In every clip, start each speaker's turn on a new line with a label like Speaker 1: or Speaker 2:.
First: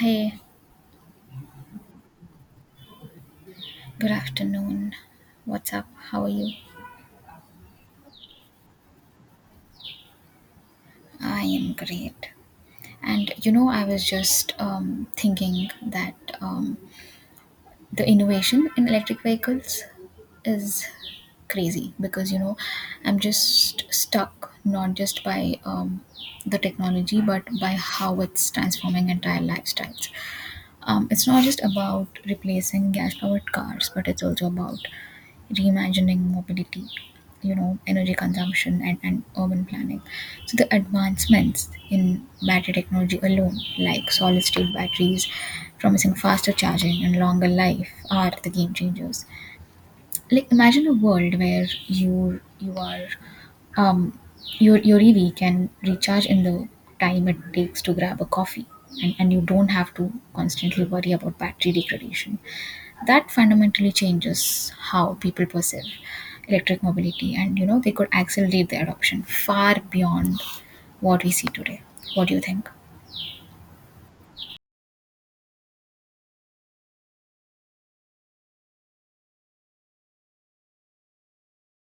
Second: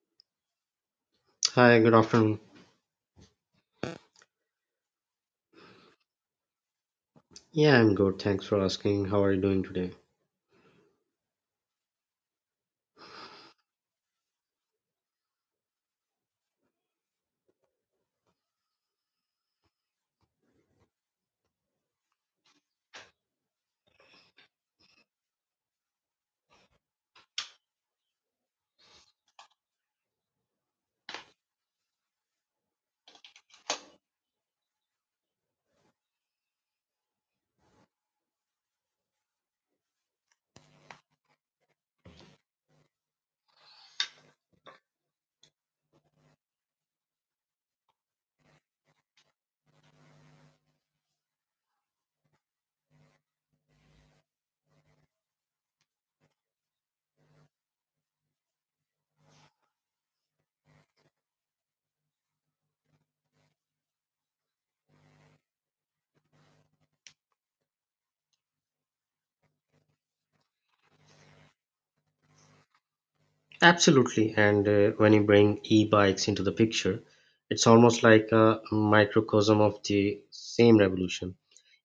Speaker 1: Hey,
Speaker 2: Hi, good afternoon.
Speaker 1: good afternoon. What's up? How are you?
Speaker 2: Yeah, I'm good. Thanks for asking. How are you doing today?
Speaker 1: I am great. And you know, I was just thinking that um, the innovation in electric vehicles is crazy because you know, I'm just stuck not just by the technology but by how it's transforming entire lifestyles. It's not just about replacing gas powered cars, but it's also about reimagining mobility, you know, energy consumption and urban planning. So the advancements in battery technology alone, like solid state batteries, promising faster charging and longer life, are the game changers. Like imagine a world where you are um your EV can recharge in the time it takes to grab a coffee, and you don't have to constantly worry about battery degradation. That fundamentally changes how people perceive electric mobility, and you know they could accelerate the adoption far beyond what we see today. What do you think?
Speaker 2: Absolutely. And when you bring e bikes into the picture, it's almost like a microcosm of the same revolution.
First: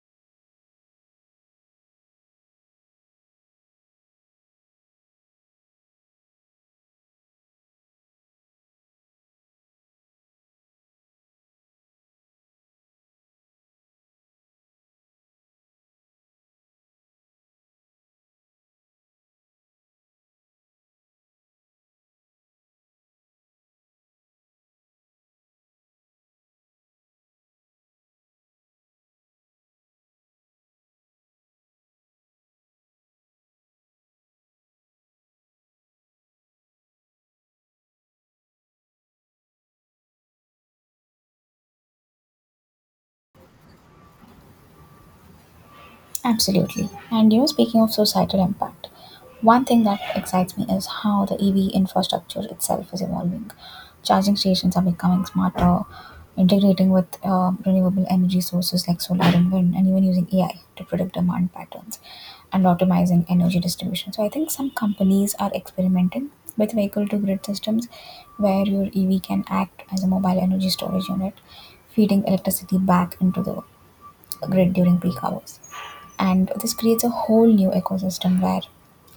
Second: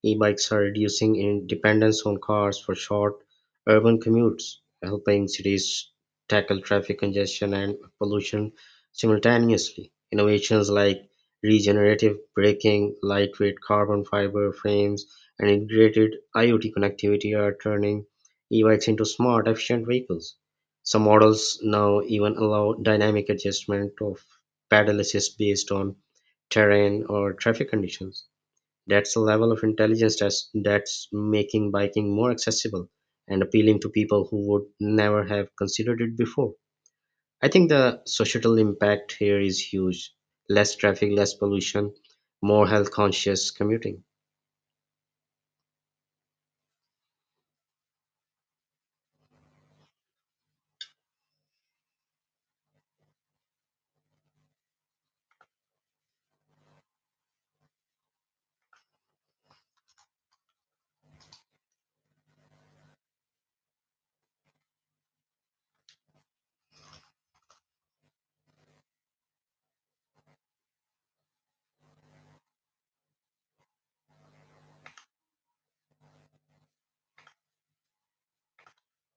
Speaker 2: E bikes are reducing in dependence on cars for short urban commutes, helping cities tackle traffic congestion and pollution simultaneously. Innovations like regenerative braking, lightweight carbon fiber frames, and integrated IoT connectivity are turning e bikes into smart, efficient vehicles. Some models now even allow dynamic adjustment of pedal assist based on terrain or traffic conditions. That's a level of intelligence that's making biking more accessible and appealing to people who would never have considered it before. I think the societal impact here is huge. Less traffic, less pollution, more health conscious commuting.
Speaker 1: Absolutely. And you know, speaking of societal impact, one thing that excites me is how the EV infrastructure itself is evolving. Charging stations are becoming smarter, integrating with renewable energy sources like solar and wind, and even using AI to predict demand patterns and optimizing energy distribution. So I think some companies are experimenting with vehicle to grid systems where your EV can act as a mobile energy storage unit, feeding electricity back into the grid during peak hours. And this creates a whole new ecosystem where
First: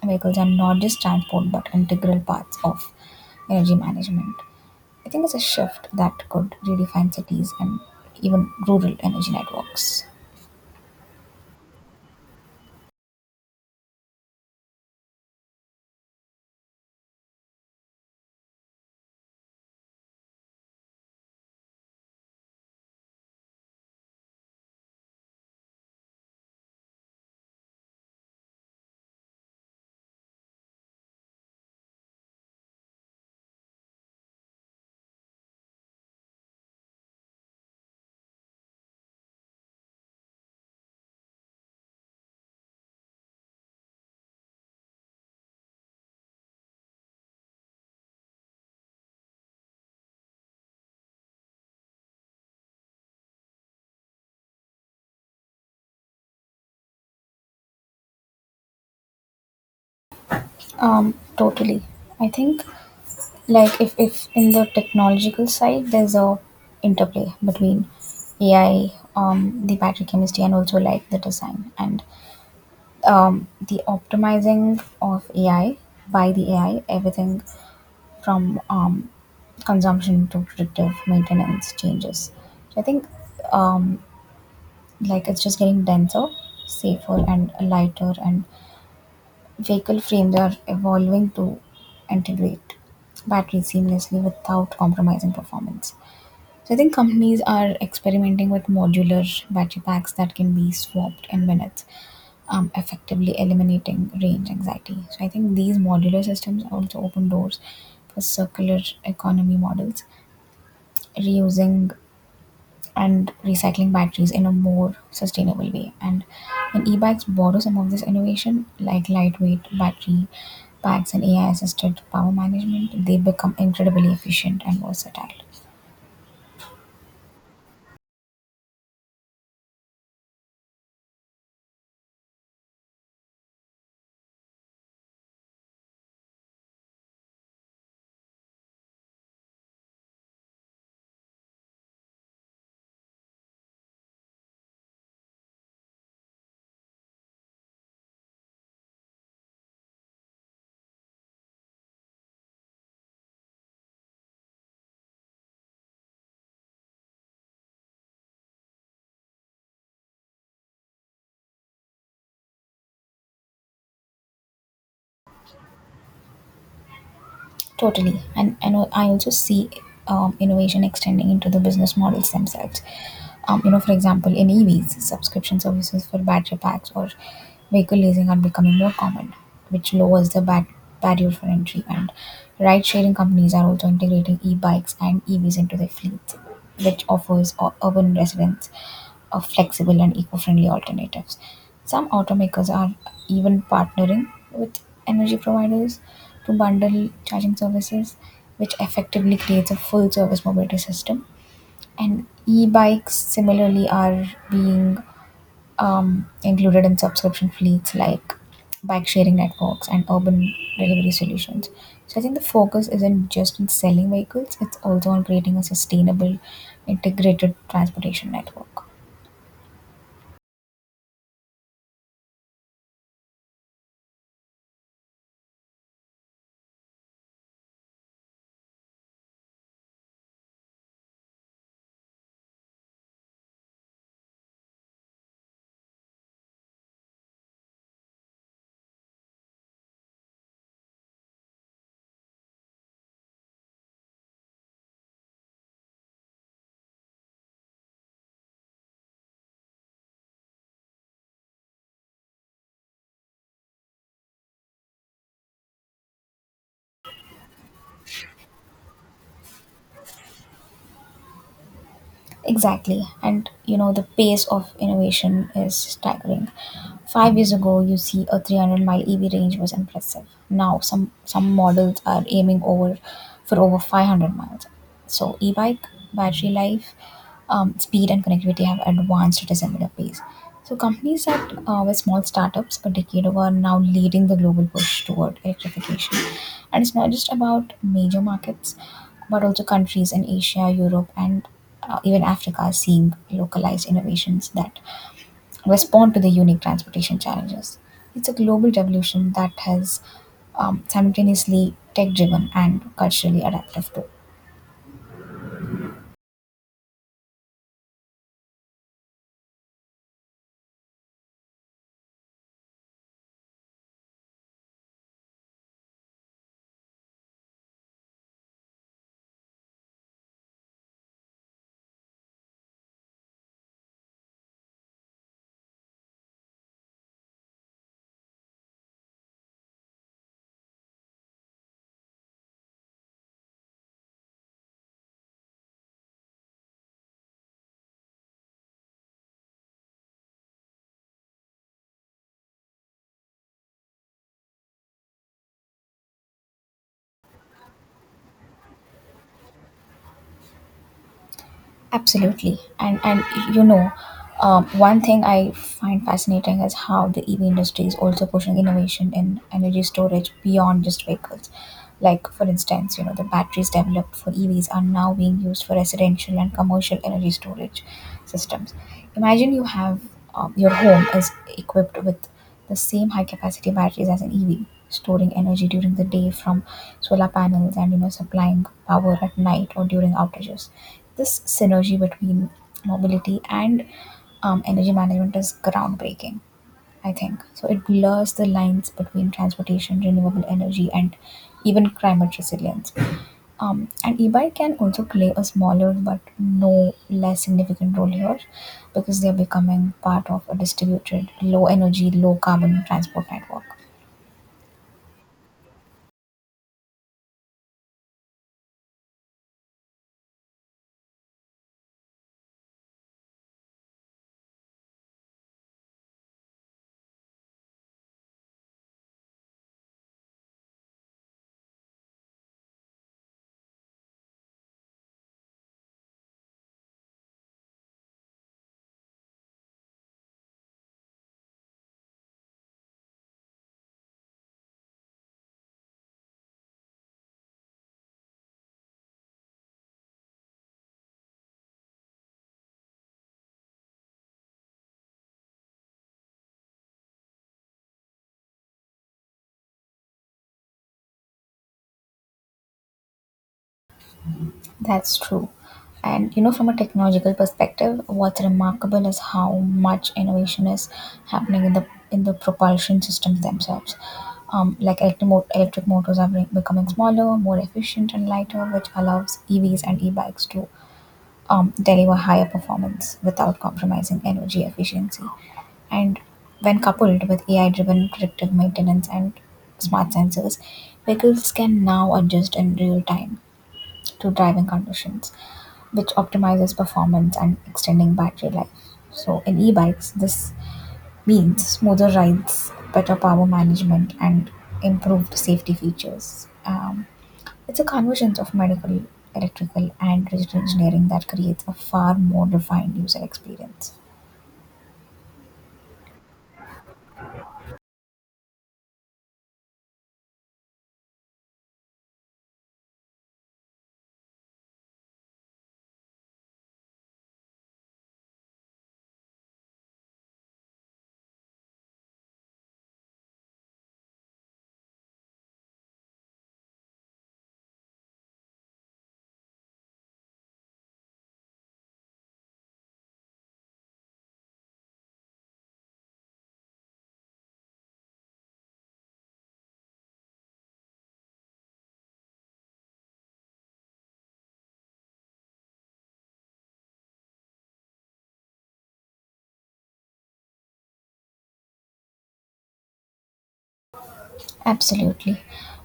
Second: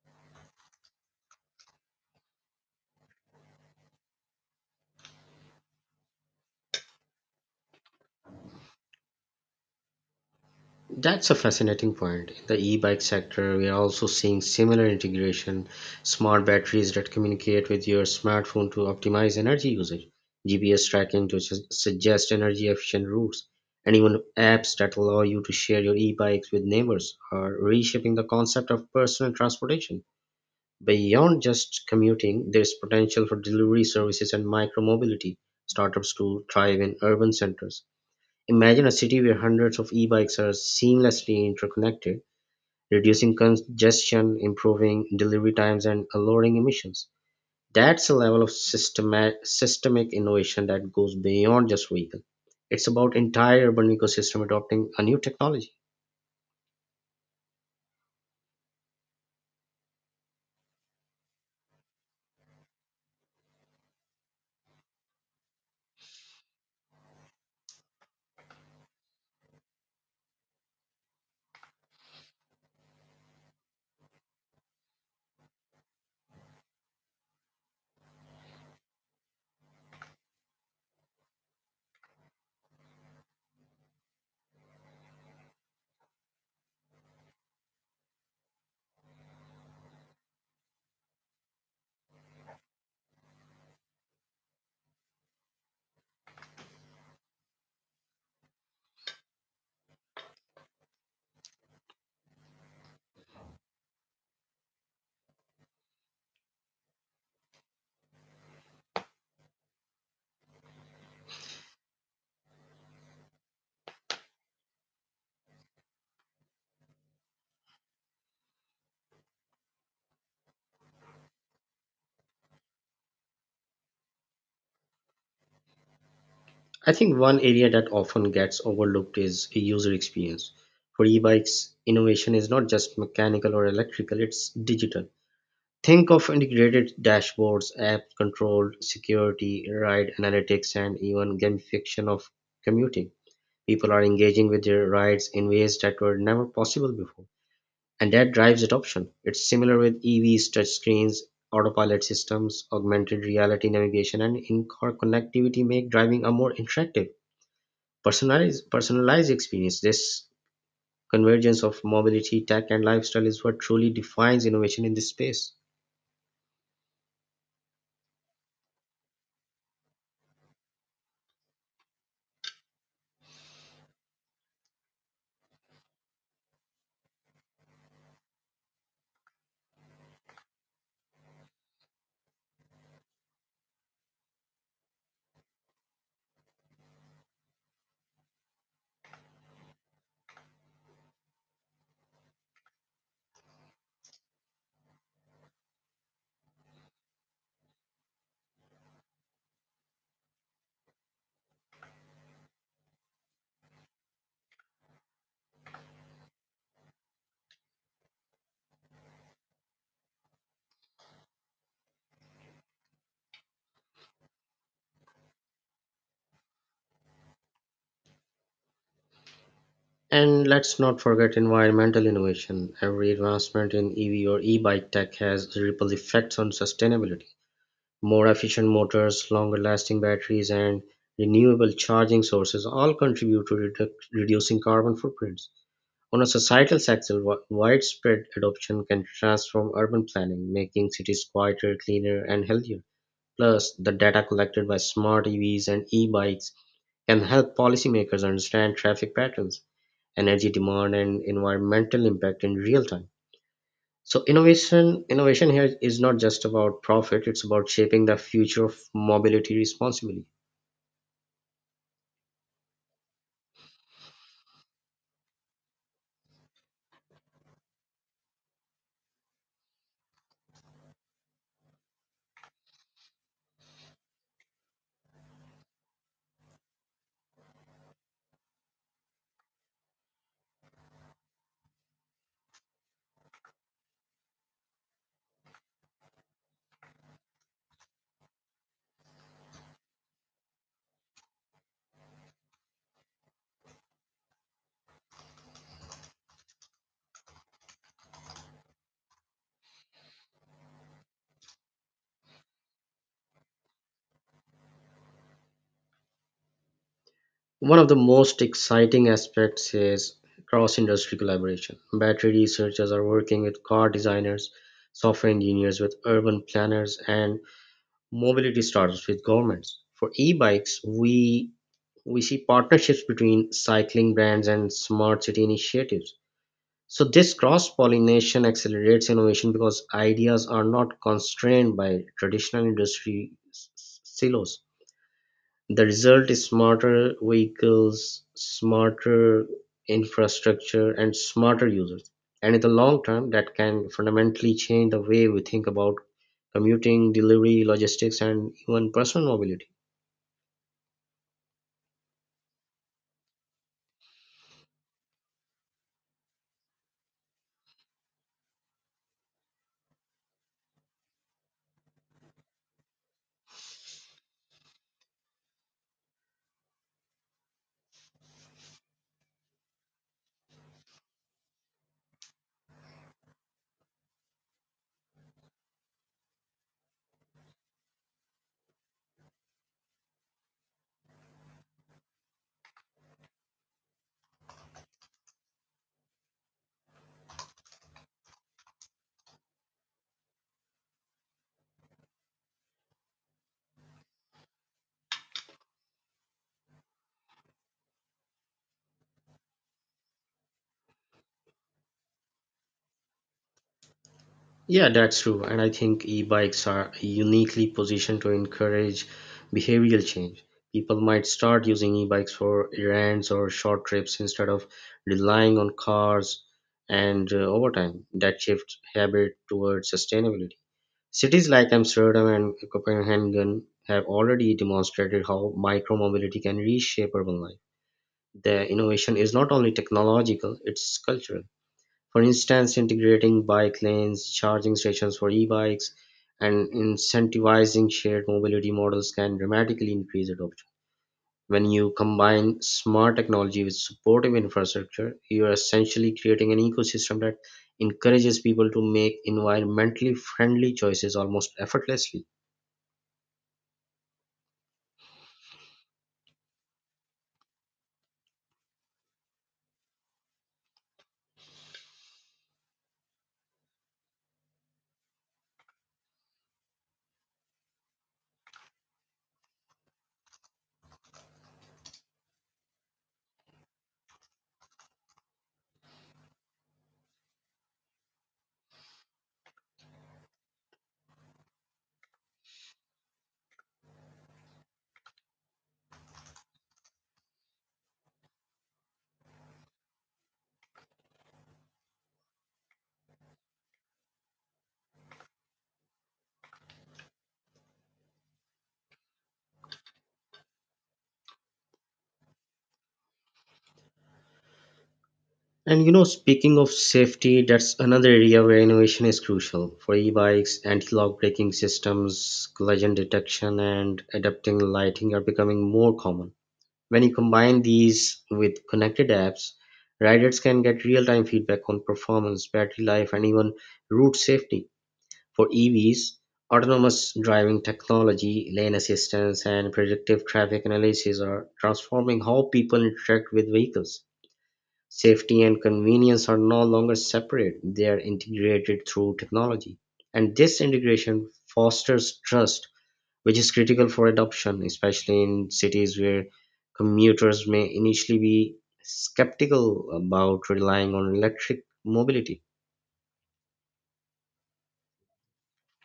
Speaker 1: vehicles are not just transport but integral parts of energy management. I think it's a shift that could redefine cities and even rural energy networks.
Speaker 2: That's a fascinating point. In the e-bike sector, we are also seeing similar integration, smart batteries that communicate with your smartphone to optimize energy usage, GPS tracking to suggest energy efficient routes, and even apps that allow you to share your e-bikes with neighbors are reshaping the concept of personal transportation. Beyond just commuting, there's potential for delivery services and micromobility startups to thrive in urban centers. Imagine a city where hundreds of e-bikes are seamlessly interconnected, reducing congestion, improving delivery times, and lowering emissions. That's a level of systemic innovation that goes beyond just vehicle. It's about entire urban ecosystem adopting a new technology.
Speaker 1: Totally. I think like if in the technological side there's a interplay between AI, the battery chemistry and also like the design and the optimizing of AI by the AI, everything from consumption to predictive maintenance changes. So I think um, like it's just getting denser, safer, and lighter, and vehicle frames are evolving to integrate batteries seamlessly without compromising performance. So I think companies are experimenting with modular battery packs that can be swapped in minutes, effectively eliminating range anxiety. So I think these modular systems also open doors for circular economy models reusing and recycling batteries in a more sustainable way. And e-bikes borrow some of this innovation, like lightweight battery packs and AI-assisted power management. They become incredibly efficient and versatile.
Speaker 2: I think one area that often gets overlooked is user experience. For e-bikes, innovation is not just mechanical or electrical, it's digital. Think of integrated dashboards, app control, security, ride analytics, and even gamification of commuting. People are engaging with their rides in ways that were never possible before, and that drives adoption. It's similar with EVs, touchscreens, autopilot systems, augmented reality navigation, and in-car connectivity make driving a more interactive, personalized experience. This convergence of mobility, tech, and lifestyle is what truly defines innovation in this space.
Speaker 1: Totally. And I also see innovation extending into the business models themselves. You know, for example, in EVs, subscription services for battery packs or vehicle leasing are becoming more common, which lowers the barrier for entry. And ride sharing companies are also integrating e bikes and EVs into their fleets, which offers urban residents a flexible and eco friendly alternatives. Some automakers are even partnering with energy providers to bundle charging services, which effectively creates a full service mobility system. And e bikes similarly are being included in subscription fleets like bike sharing networks and urban delivery solutions. So I think the focus isn't just in selling vehicles, it's also on creating a sustainable, integrated transportation network.
Speaker 2: And let's not forget environmental innovation. Every advancement in EV or e-bike tech has ripple effects on sustainability. More efficient motors, longer lasting batteries, and renewable charging sources all contribute to reducing carbon footprints. On a societal sector, widespread adoption can transform urban planning, making cities quieter, cleaner, and healthier. Plus, the data collected by smart EVs and e-bikes can help policymakers understand traffic patterns, energy demand and environmental impact in real time. So innovation here is not just about profit, it's about shaping the future of mobility responsibly.
Speaker 1: Exactly. And you know, the pace of innovation is staggering. 5 years ago, you see a 300-mile EV range was impressive. Now, some models are aiming for roads. So, like battery um, base. So, that with startup now leading the global world electrification. And it's not just about major markets, but also country Europe and even Africa are seeing localized innovations that respond to the unique transportation challenges. It's a revolution that has simultaneously tech driven and culturally adaptive too.
Speaker 2: One of the most exciting aspects is cross industry collaboration. Battery researchers are working with car designers, software engineers with urban planners, and mobility startups with governments. For e-bikes, we see partnerships between cycling brands and smart city initiatives. So this cross-pollination accelerates innovation because ideas are not constrained by traditional industry silos. The result is smarter vehicles, smarter infrastructure, and smarter users. And in the long term, that can fundamentally change the way we think about commuting, delivery, logistics, and even personal mobility.
Speaker 1: Absolutely. And you know, one thing I find fascinating is how the EV industry is also pushing innovation in energy storage beyond just vehicles. Like for instance, you know, the batteries developed for EVs are now being used for residential and commercial energy storage systems. Imagine you have your home is equipped with the same high capacity batteries as an EV, storing energy during the day from solar panels, and you know supplying power at night or during outages. This synergy between mobility and energy management is groundbreaking, I think. So it blurs the lines between transportation, renewable energy, and even climate resilience. And e-bike can also play a smaller but no less significant role here because they are becoming part of a distributed, low energy, low carbon transport network.
Speaker 2: Yeah, that's true. And I think e-bikes are uniquely positioned to encourage behavioral change. People might start using e-bikes for errands or short trips instead of relying on cars. And over time, that shifts habit towards sustainability. Cities like Amsterdam and Copenhagen have already demonstrated how micromobility can reshape urban life. The innovation is not only technological, it's cultural. For instance, integrating bike lanes, charging stations for e-bikes, and incentivizing shared mobility models can dramatically increase adoption. When you combine smart technology with supportive infrastructure, you are essentially creating an ecosystem that encourages people to make environmentally friendly choices almost effortlessly.
Speaker 1: That's true. And you know, from a technological perspective, what's remarkable is how much innovation is happening in the propulsion systems themselves. Like electric motors are becoming smaller, more efficient, and lighter, which allows EVs and e-bikes to deliver higher performance without compromising energy efficiency. And when coupled with AI driven predictive maintenance and smart sensors, vehicles can now adjust in real time to driving conditions, which optimizes performance and extending battery life. So in e-bikes, this means smoother rides, better power management, and improved safety features. It's a convergence of medical, electrical, and digital engineering that creates a far more refined user experience.
Speaker 2: And you know, speaking of safety, that's another area where innovation is crucial. For e-bikes, anti-lock braking systems, collision detection, and adapting lighting are becoming more common. When you combine these with connected apps, riders can get real-time feedback on performance, battery life, and even route safety. For EVs, autonomous driving technology, lane assistance, and predictive traffic analysis are transforming how people interact with vehicles. Safety and convenience are no longer separate, they are integrated through technology. And this integration fosters trust, which is critical for adoption, especially in cities where commuters may initially be skeptical about relying on electric mobility.
Speaker 1: Absolutely.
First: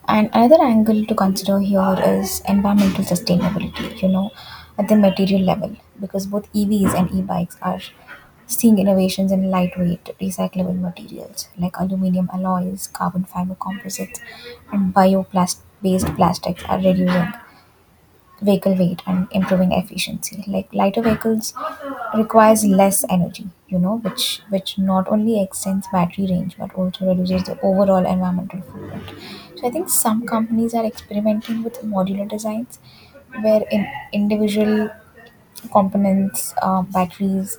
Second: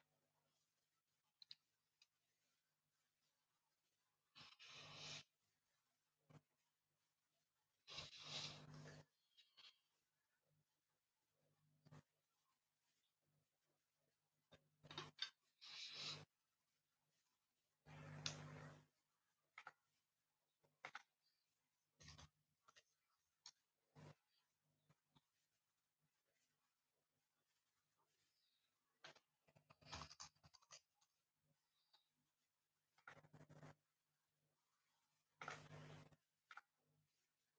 Speaker 1: And another angle to consider here is environmental sustainability, you know, at the material level, because both EVs and e bikes are seeing innovations in lightweight, recyclable materials like aluminum alloys, carbon fiber composites, and bioplast based plastics are reducing vehicle weight and improving efficiency. Like lighter vehicles requires less energy, you know, which not only extends battery range but also reduces the overall environmental footprint. So I think some companies are experimenting with modular designs where in individual components, batteries,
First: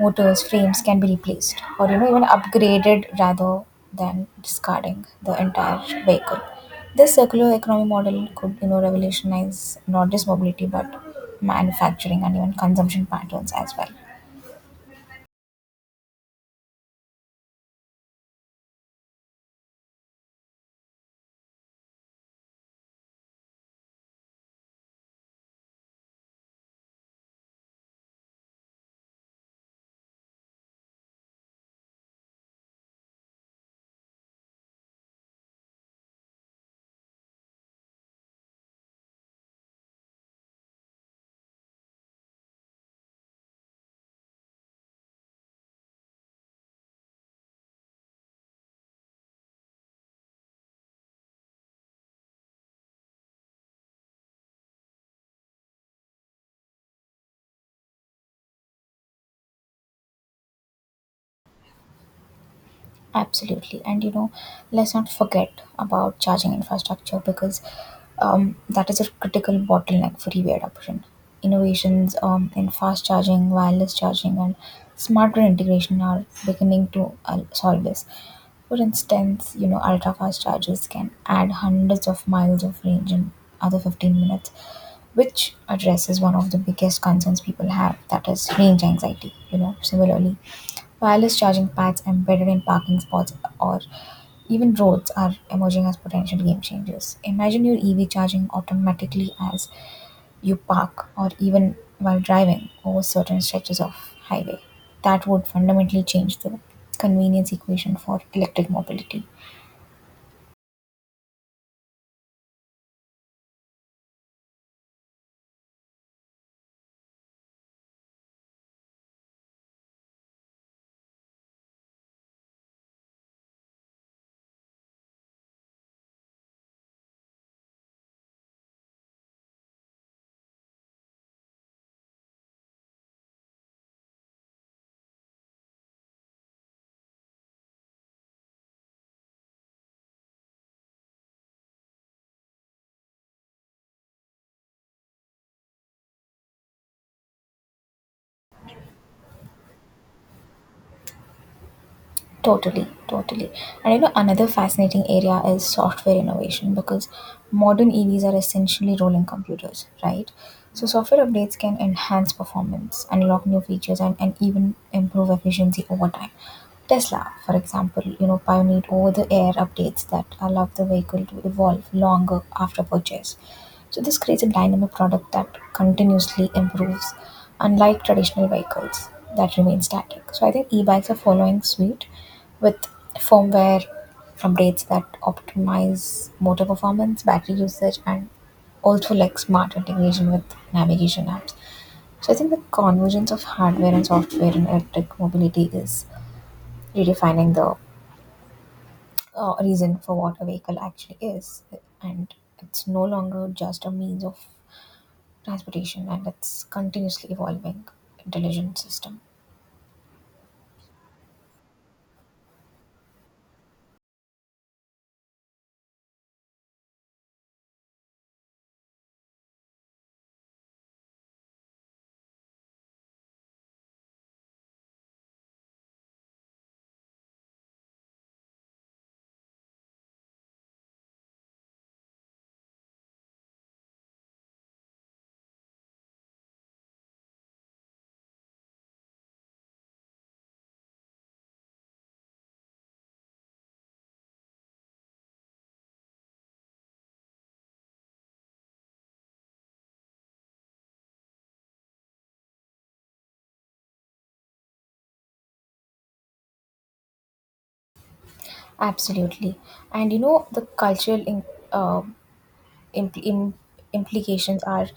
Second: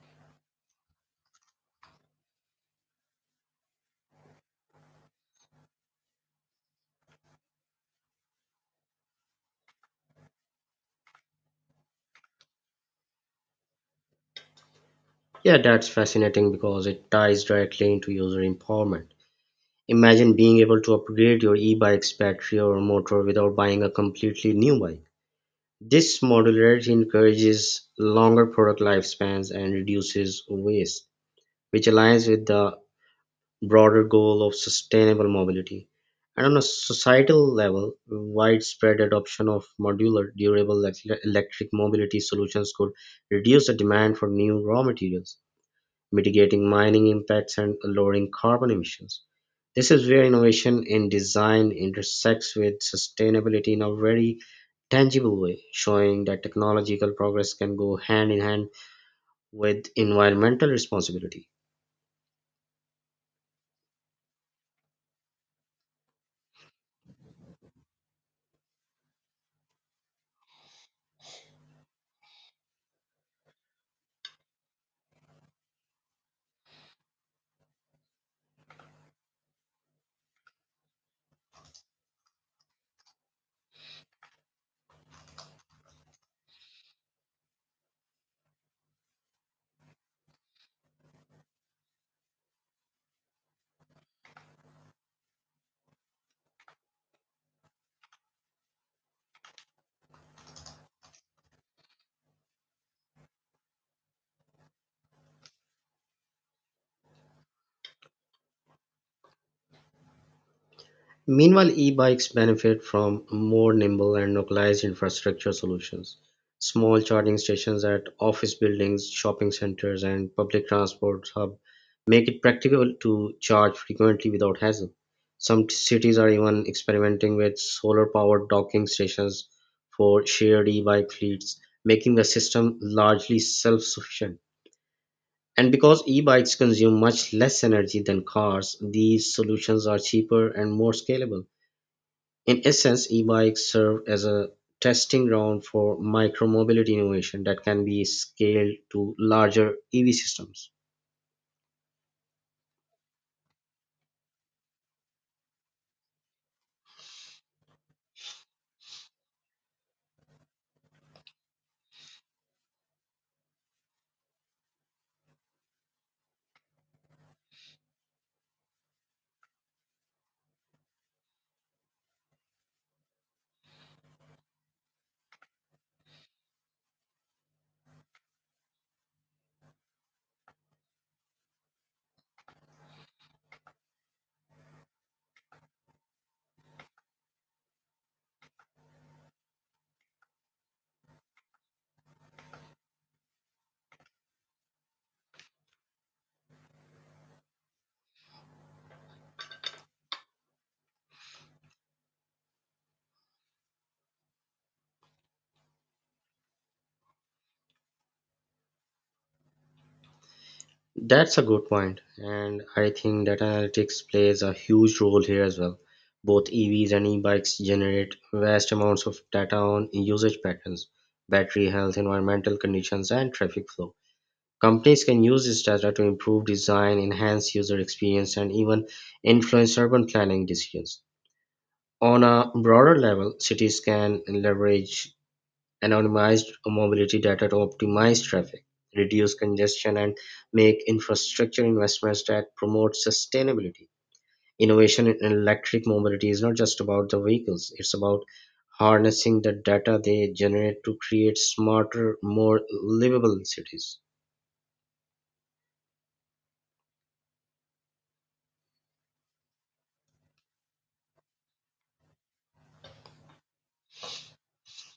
Speaker 1: motors, frames can be replaced or you know even upgraded rather than discarding the entire vehicle. This circular economy model could you know revolutionize not just mobility but manufacturing and even consumption patterns as well.
Speaker 2: Yeah, that's fascinating because it ties directly into user empowerment. Imagine being able to upgrade your e bike's battery or motor without buying a completely new bike. This modularity encourages longer product lifespans and reduces waste, which aligns with the broader goal of sustainable mobility. And on a societal level, widespread adoption of modular, durable electric mobility solutions could reduce the demand for new raw materials, mitigating mining impacts and lowering carbon emissions. This is where innovation in design intersects with sustainability in a very tangible way, showing that technological progress can go hand in hand with environmental responsibility.
Speaker 1: Absolutely. And you know, let's not forget about charging infrastructure because that is a critical bottleneck for EV adoption. Innovations in fast charging, wireless charging, and smarter integration are beginning to solve this. For instance, you know, ultra fast chargers can add hundreds of miles of range in other 15 minutes, which addresses one of the biggest concerns people have, that is range anxiety. You know, similarly, wireless charging pads embedded in parking spots or even roads are emerging as potential game changers. Imagine your EV charging automatically as you park or even while driving over certain stretches of highway. That would fundamentally change the convenience equation for electric mobility.
Speaker 2: Meanwhile, e bikes benefit from more nimble and localized infrastructure solutions. Small charging stations at office buildings, shopping centers, and public transport hub make it practical to charge frequently without hassle. Some cities are even experimenting with solar powered docking stations for shared e bike fleets, making the system largely self sufficient. And because e-bikes consume much less energy than cars, these solutions are cheaper and more scalable. In essence, e-bikes serve as a testing ground for micromobility innovation that can be scaled to larger EV systems.
Speaker 1: Totally. And you know, another fascinating area is software innovation because modern EVs are essentially rolling computers, right? So, software updates can enhance performance, unlock new features, and even improve efficiency over time. Tesla, for example, you know, pioneered over-the-air updates that allow the vehicle to evolve longer after purchase. So this creates a dynamic product that continuously improves, unlike traditional vehicles that remain static. So I think e-bikes are following suit, with firmware updates that optimize motor performance, battery usage, and also like smart integration with navigation apps. So I think the convergence of hardware and software in electric mobility is redefining the reason for what a vehicle actually is, and it's no longer just a means of transportation, and it's continuously evolving intelligent system.
Speaker 2: That's a good point, and I think data analytics plays a huge role here as well. Both EVs and e-bikes generate vast amounts of data on usage patterns, battery health, environmental conditions, and traffic flow. Companies can use this data to improve design, enhance user experience, and even influence urban planning decisions. On a broader level, cities can leverage anonymized mobility data to optimize traffic, reduce congestion, and make infrastructure investments that promote sustainability. Innovation in electric mobility is not just about the vehicles, it's about harnessing the data they generate to create smarter, more livable cities.
Speaker 1: Absolutely, and you know the cultural in, uh, impl- im- implications are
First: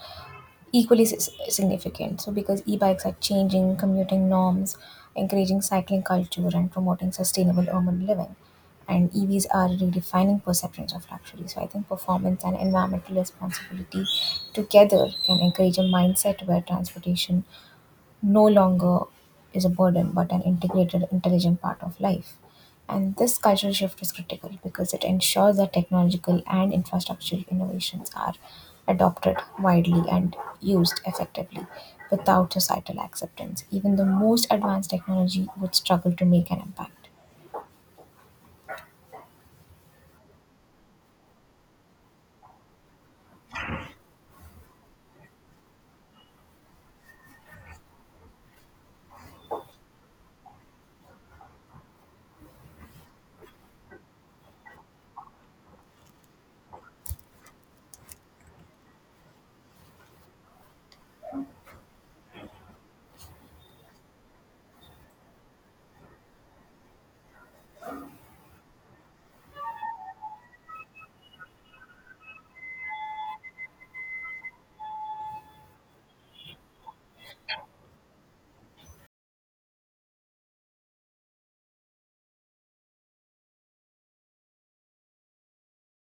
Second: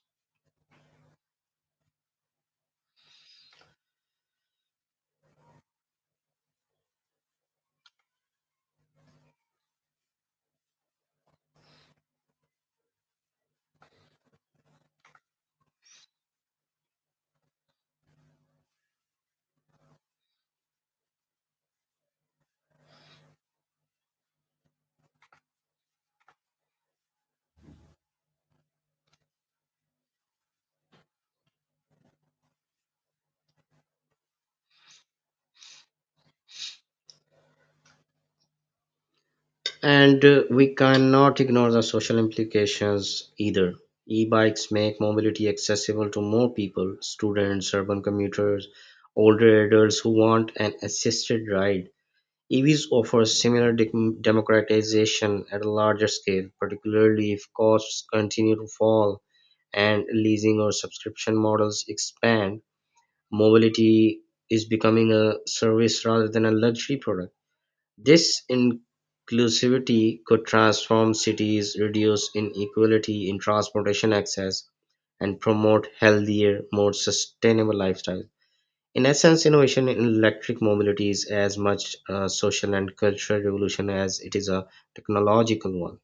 Speaker 1: equally significant. So, because e bikes are changing commuting norms, encouraging cycling culture, and promoting sustainable urban living. And EVs are redefining perceptions of luxury. So, I think performance and environmental responsibility together can encourage a mindset where transportation no longer is a burden but an integrated, intelligent part of life. And this cultural shift is critical because it ensures that technological and infrastructural innovations are adopted widely and used effectively without societal acceptance. Even the most advanced technology would struggle to make an impact.
Speaker 2: And we cannot ignore the social implications either. E bikes make mobility accessible to more people, students, urban commuters, older adults who want an assisted ride. EVs offer similar dec democratization at a larger scale, particularly if costs continue to fall and leasing or subscription models expand. Mobility is becoming a service rather than a luxury product. This inclusivity could transform cities, reduce inequality in transportation access, and promote healthier, more sustainable lifestyles. In essence, innovation in electric mobility is as much a social and cultural revolution as it is a technological one.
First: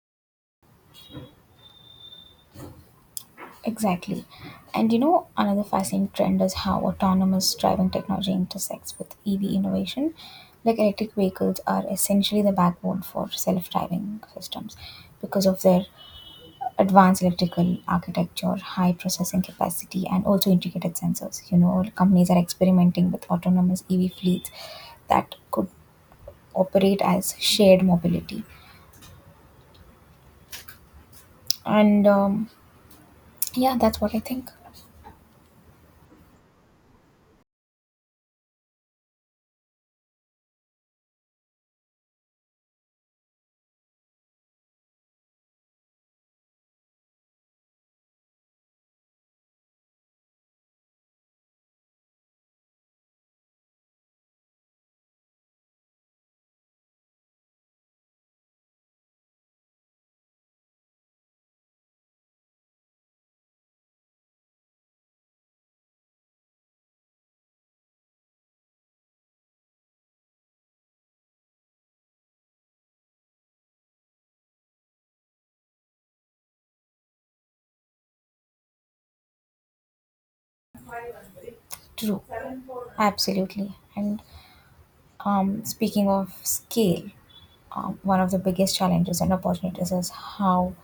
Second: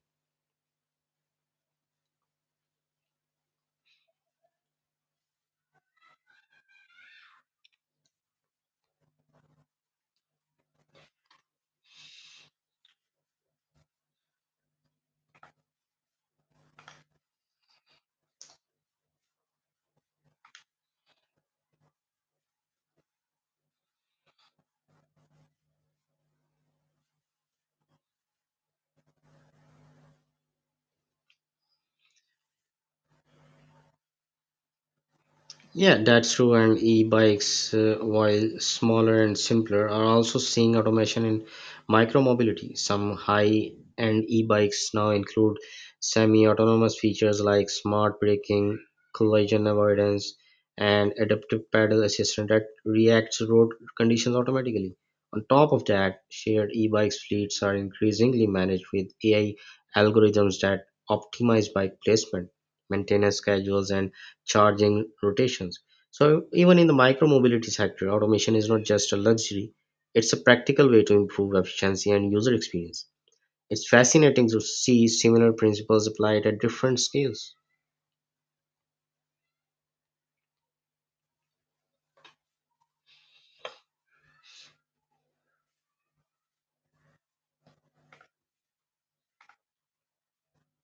Speaker 1: Exactly. And you know, another fascinating trend is how autonomous driving technology intersects with EV innovation. Like electric vehicles are essentially the backbone for self driving systems because of their advanced electrical architecture, high processing capacity, and also integrated sensors. You know, companies are experimenting with autonomous EV fleets that could operate as shared mobility. And yeah, that's what I think.
Speaker 2: Yeah, that's true. And e-bikes, while smaller and simpler, are also seeing automation in micromobility. Some high-end e-bikes now include semi-autonomous features like smart braking, collision avoidance, and adaptive pedal assistance that reacts to road conditions automatically. On top of that, shared e-bikes fleets are increasingly managed with AI algorithms that optimize bike placement, maintenance schedules, and charging rotations. So even in the micro mobility sector, automation is not just a luxury, it's a practical way to improve efficiency and user experience. It's fascinating to see similar principles applied at different scales.
Speaker 1: True, absolutely. And speaking of scale, one of the biggest challenges and opportunities is how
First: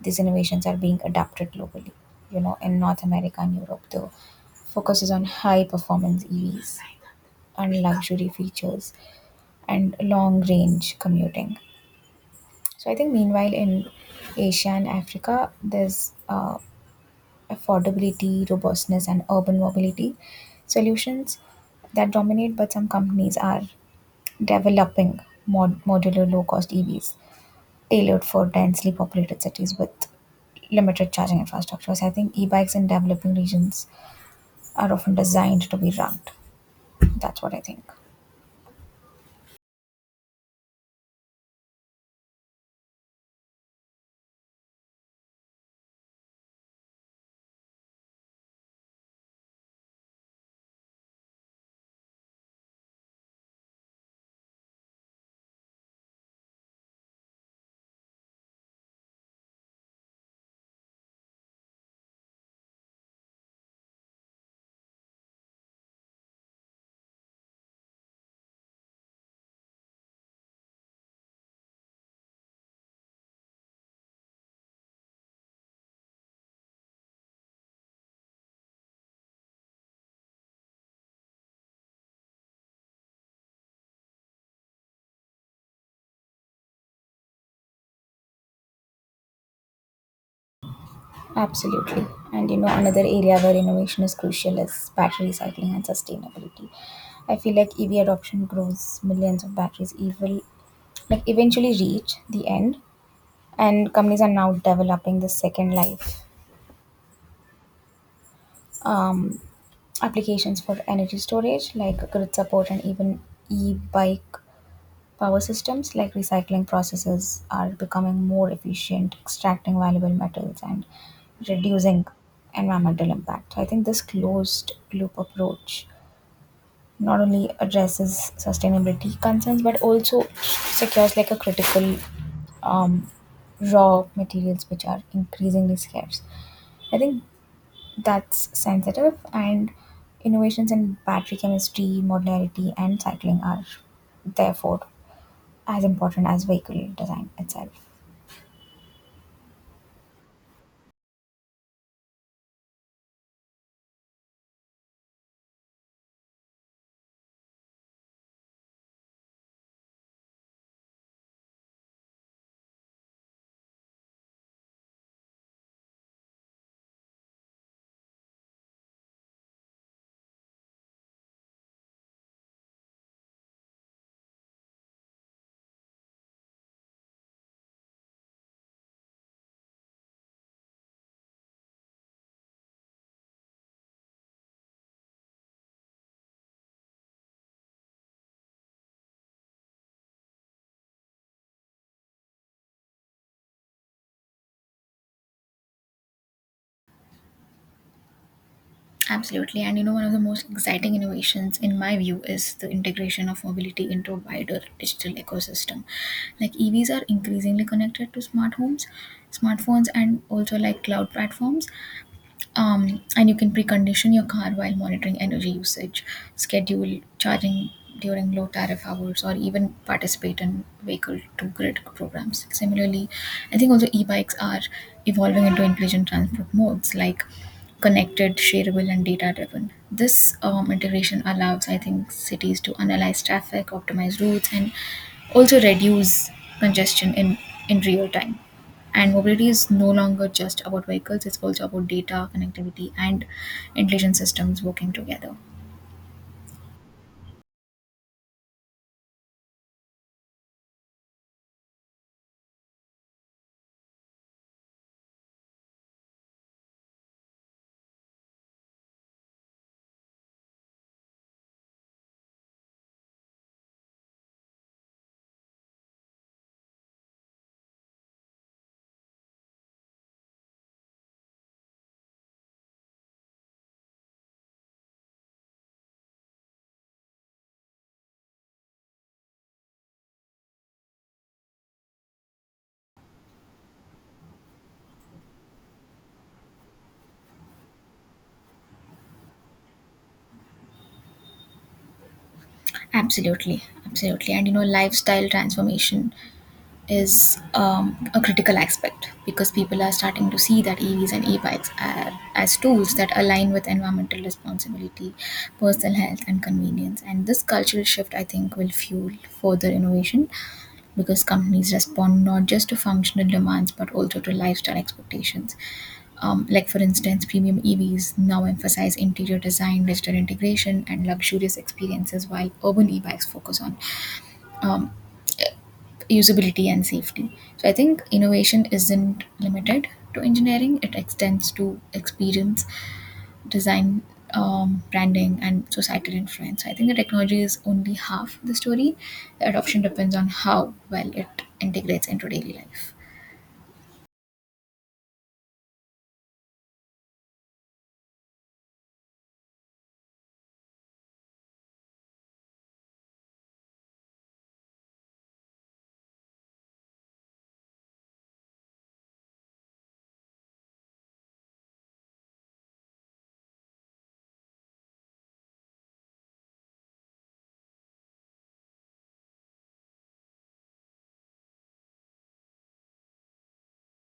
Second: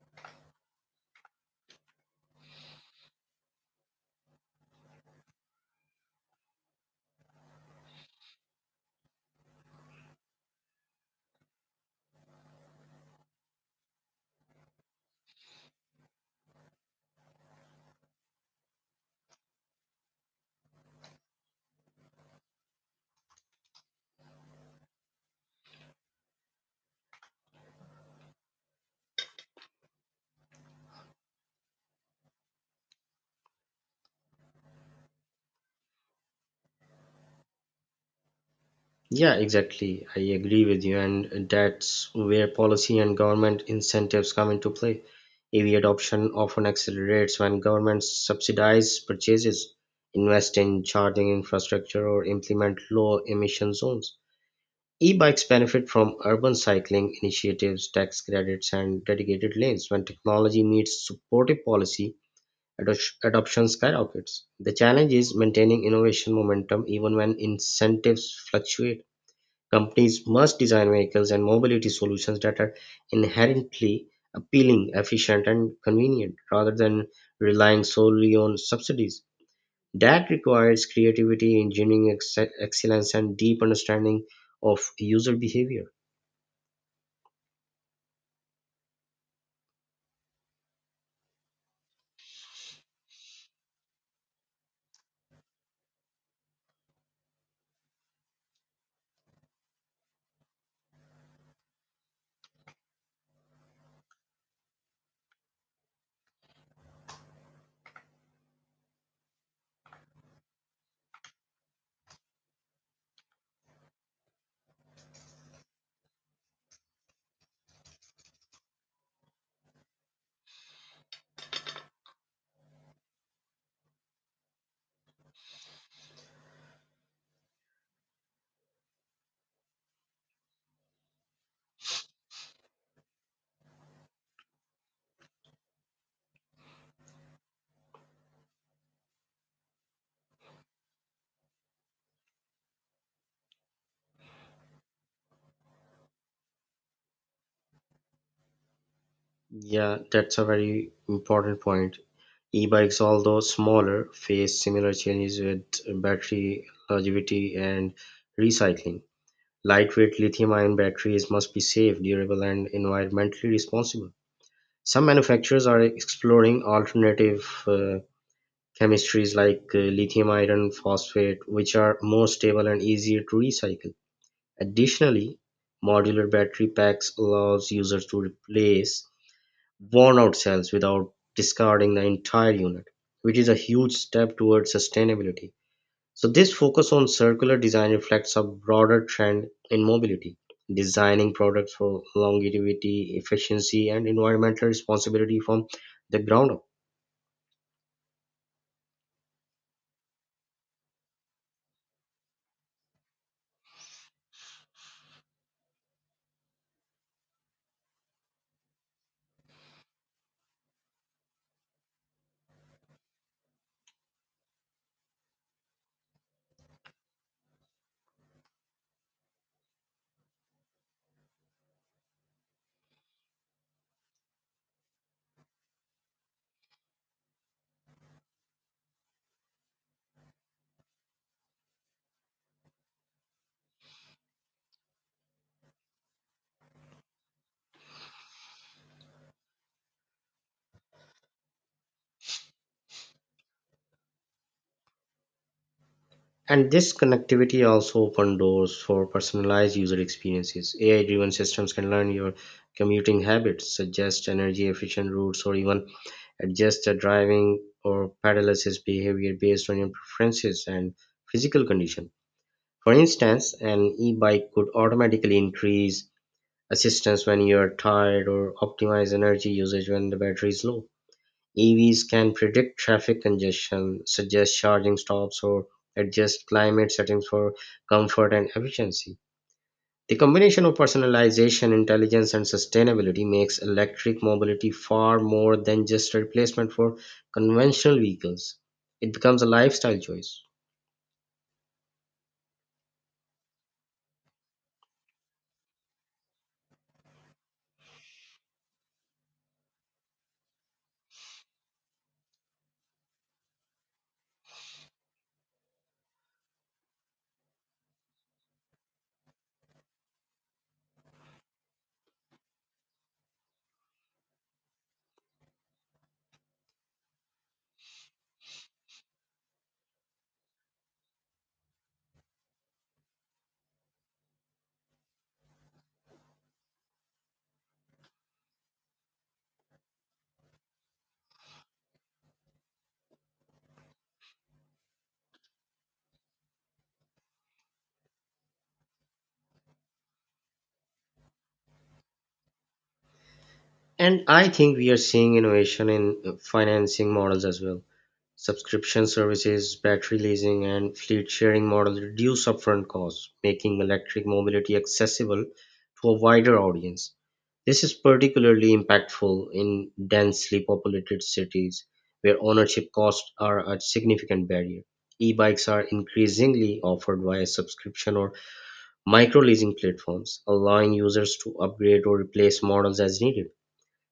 Speaker 1: these innovations are being adapted globally. You know, in North America and Europe, the focus is on high performance EVs and luxury features and long range commuting. So I think meanwhile in Asia and Africa, there's affordability, robustness, and urban mobility solutions that dominate, but some companies are developing modular low cost EVs tailored for densely populated cities with limited charging infrastructure. So I think e bikes in developing regions are often designed to be rugged. That's what I think.
Speaker 2: Yeah, exactly. I agree with you, and that's where policy and government incentives come into play. EV adoption often accelerates when governments subsidize purchases, invest in charging infrastructure, or implement low emission zones. E-bikes benefit from urban cycling initiatives, tax credits, and dedicated lanes. When technology meets supportive policy, adoption skyrockets. The challenge is maintaining innovation momentum even when incentives fluctuate. Companies must design vehicles and mobility solutions that are inherently appealing, efficient, and convenient rather than relying solely on subsidies. That requires creativity, engineering excellence, and deep understanding of user behavior.
Speaker 1: Absolutely. And you know, another area where innovation is crucial is battery recycling and sustainability. I feel like EV adoption grows, millions of batteries evil, like eventually reach the end, and companies are now developing the second life um, applications for energy storage, like grid support and even e-bike power systems. Like recycling processes are becoming more efficient, extracting valuable metals and reducing environmental impact. I think this closed loop approach not only addresses sustainability concerns but also secures like a critical um, raw materials which are increasingly scarce. I think that's sensitive and innovations in battery chemistry, modularity and cycling are therefore as important as vehicle design itself.
Speaker 2: Yeah, that's a very important point. E-bikes, although smaller, face similar challenges with battery longevity and recycling. Lightweight lithium-ion batteries must be safe, durable, and environmentally responsible. Some manufacturers are exploring alternative chemistries like lithium iron phosphate, which are more stable and easier to recycle. Additionally, modular battery packs allows users to replace worn-out cells without discarding the entire unit, which is a huge step towards sustainability. So, this focus on circular design reflects a broader trend in mobility, designing products for longevity, efficiency, and environmental responsibility from the ground up.
Speaker 1: Absolutely. And you know, one of the most exciting innovations, in my view, is the integration of mobility into a wider digital ecosystem. Like EVs are increasingly connected to smart homes, smartphones, and also like cloud platforms. And you can precondition your car while monitoring energy usage, schedule charging during low tariff hours, or even participate in vehicle to grid programs. Similarly, I think also e bikes are evolving into intelligent transport modes, like connected, shareable, and data driven. This integration allows, I think, cities to analyze traffic, optimize routes, and also reduce congestion in real time. And mobility is no longer just about vehicles, it's also about data, connectivity, and intelligent systems working together.
Speaker 2: And this connectivity also opens doors for personalized user experiences. AI driven systems can learn your commuting habits, suggest energy efficient routes, or even adjust a driving or pedaler's behavior based on your preferences and physical condition. For instance, an e bike could automatically increase assistance when you're tired or optimize energy usage when the battery is low. EVs can predict traffic congestion, suggest charging stops, or adjust climate settings for comfort and efficiency. The combination of personalization, intelligence, and sustainability makes electric mobility far more than just a replacement for conventional vehicles. It becomes a lifestyle choice.
Speaker 1: Absolutely, absolutely. And you know, lifestyle transformation is a critical aspect because people are starting to see that EVs and e-bikes are as tools that align with environmental responsibility, personal health, and convenience. And this cultural shift, I think, will fuel further innovation because companies respond not just to functional demands but also to lifestyle expectations. Like, for instance, premium EVs now emphasize interior design, digital integration, and luxurious experiences, while urban e bikes focus on um, usability and safety. So, I think innovation isn't limited to engineering, it extends to experience, design, branding, and societal influence. So I think the technology is only half the story. The adoption depends on how well it integrates into daily life.
Speaker 2: And I think we are seeing innovation in financing models as well. Subscription services, battery leasing, and fleet sharing models reduce upfront costs, making electric mobility accessible to a wider audience. This is particularly impactful in densely populated cities where ownership costs are a significant barrier. E bikes are increasingly offered via subscription or micro leasing platforms, allowing users to upgrade or replace models as needed.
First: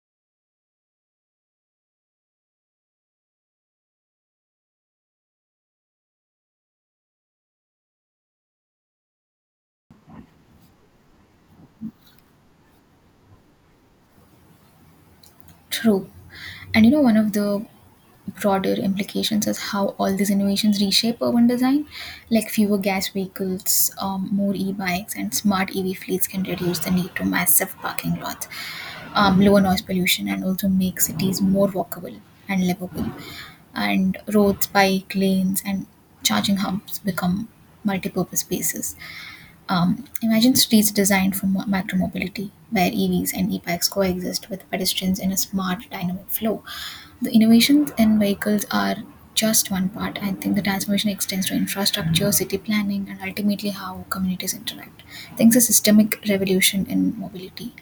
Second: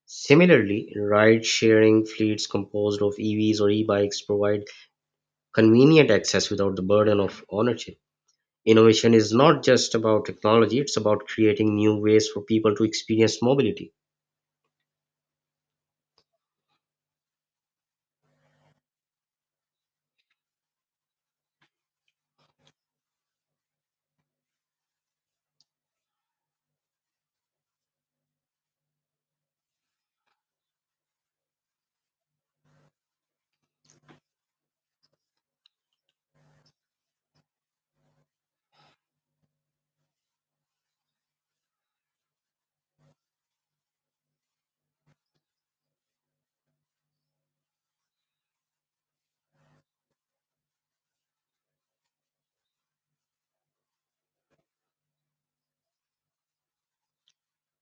Speaker 2: Similarly, ride-sharing fleets composed of EVs or e-bikes provide convenient access without the burden of ownership. Innovation is not just about technology, it's about creating new ways for people to experience mobility.
Speaker 1: True. And you know, one of the broader implications is how all these innovations reshape urban design. Like fewer gas vehicles, more e bikes, and smart EV fleets can reduce the need to massive parking lots, lower noise pollution, and also make cities more walkable and livable. And roads, bike lanes, and charging hubs become multi purpose spaces. Imagine streets designed for micromobility, where EVs and e-bikes coexist with pedestrians in a smart, dynamic flow. The innovations in vehicles are just one part. I think the transformation extends to infrastructure, city planning, and ultimately how communities interact. I think it's a systemic revolution in mobility.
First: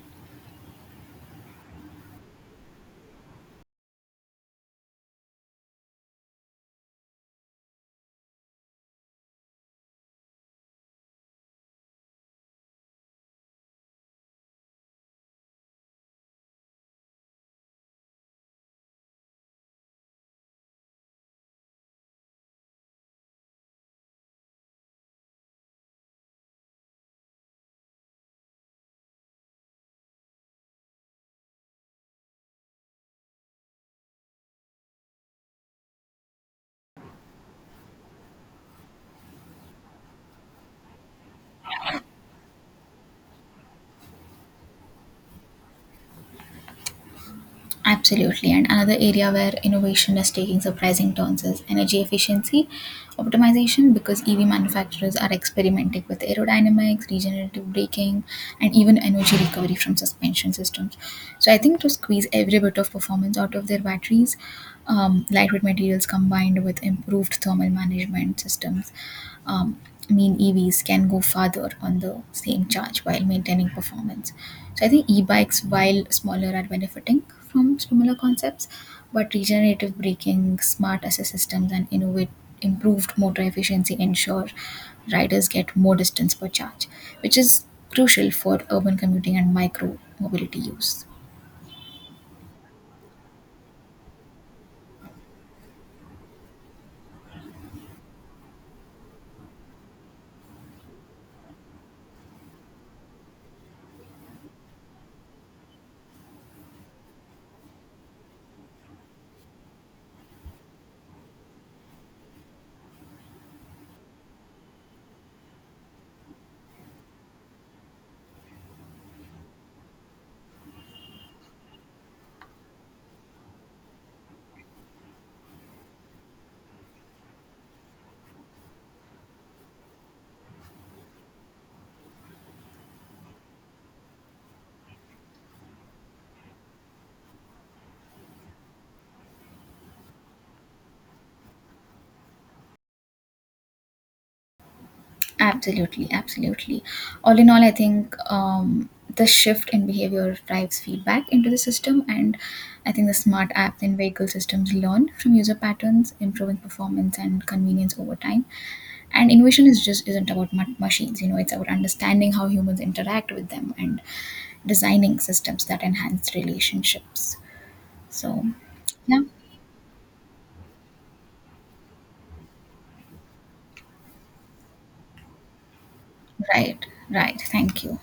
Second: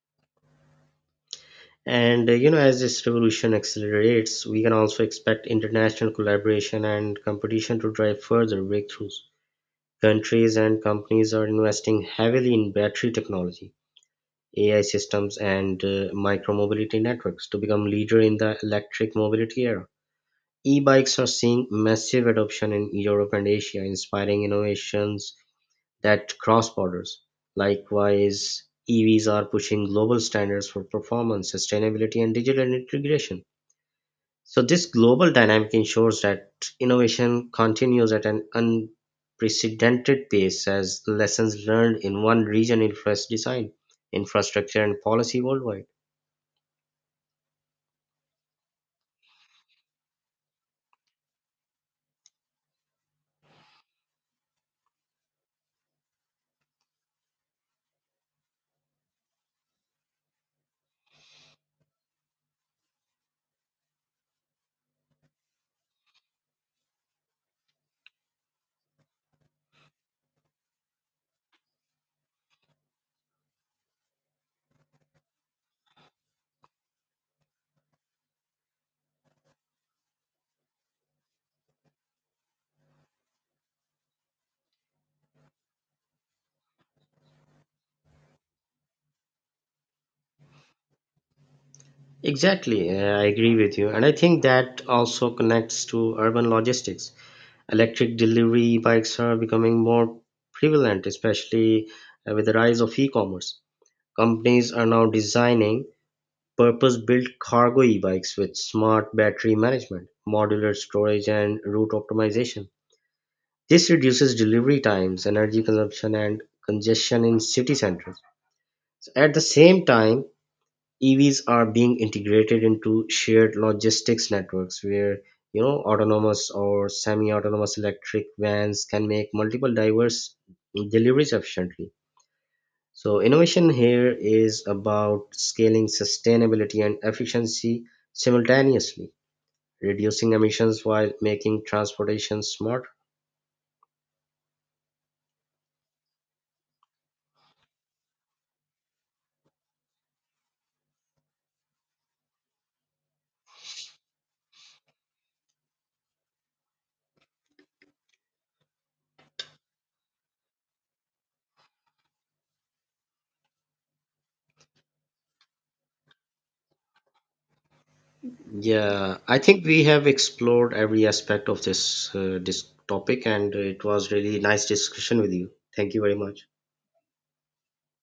Speaker 2: And you know, as this revolution accelerates, we can also expect international collaboration and competition to drive further breakthroughs. Countries and companies are investing heavily in battery technology, AI systems and micromobility networks to become leader in the electric mobility era. E-bikes are seeing massive adoption in Europe and Asia, inspiring innovations that cross borders. Likewise, EVs are pushing global standards for performance, sustainability, and digital integration. So this global dynamic ensures that innovation continues at an unprecedented pace as lessons learned in one region influence design, infrastructure, and policy worldwide.
Speaker 1: Absolutely. And another area where innovation is taking surprising turns is energy efficiency optimization, because EV manufacturers are experimenting with aerodynamics, regenerative braking, and even energy recovery from suspension systems. So I think to squeeze every bit of performance out of their batteries, lightweight materials combined with improved thermal management systems, um, EVs can go farther on the same charge while maintaining performance. So I think e-bikes, while smaller, are benefiting from similar concepts, but regenerative braking, smart assist systems, and innovate improved motor efficiency ensure riders get more distance per charge, which is crucial for urban commuting and micro mobility use.
Speaker 2: Exactly, I agree with you. And I think that also connects to urban logistics. Electric delivery bikes are becoming more prevalent, especially with the rise of e commerce. Companies are now designing purpose built cargo e bikes with smart battery management, modular storage, and route optimization. This reduces delivery times, energy consumption, and congestion in city centers. At the same time, EVs are being integrated into shared logistics networks where you know autonomous or semi-autonomous electric vans can make multiple diverse deliveries efficiently. So innovation here is about scaling sustainability and efficiency simultaneously, reducing emissions while making transportation smart.
Speaker 1: Absolutely, absolutely. All in all, I think the shift in behavior drives feedback into the system, and I think the smart apps and vehicle systems learn from user patterns, improving performance and convenience over time. And innovation is just isn't about machines, you know, it's about understanding how humans interact with them and designing systems that enhance relationships. So,
Speaker 2: Yeah,
Speaker 1: yeah,
Speaker 2: I think we have explored every aspect of this this topic, and it was really nice discussion with you. Thank you very much.
Speaker 1: right, right. Thank you.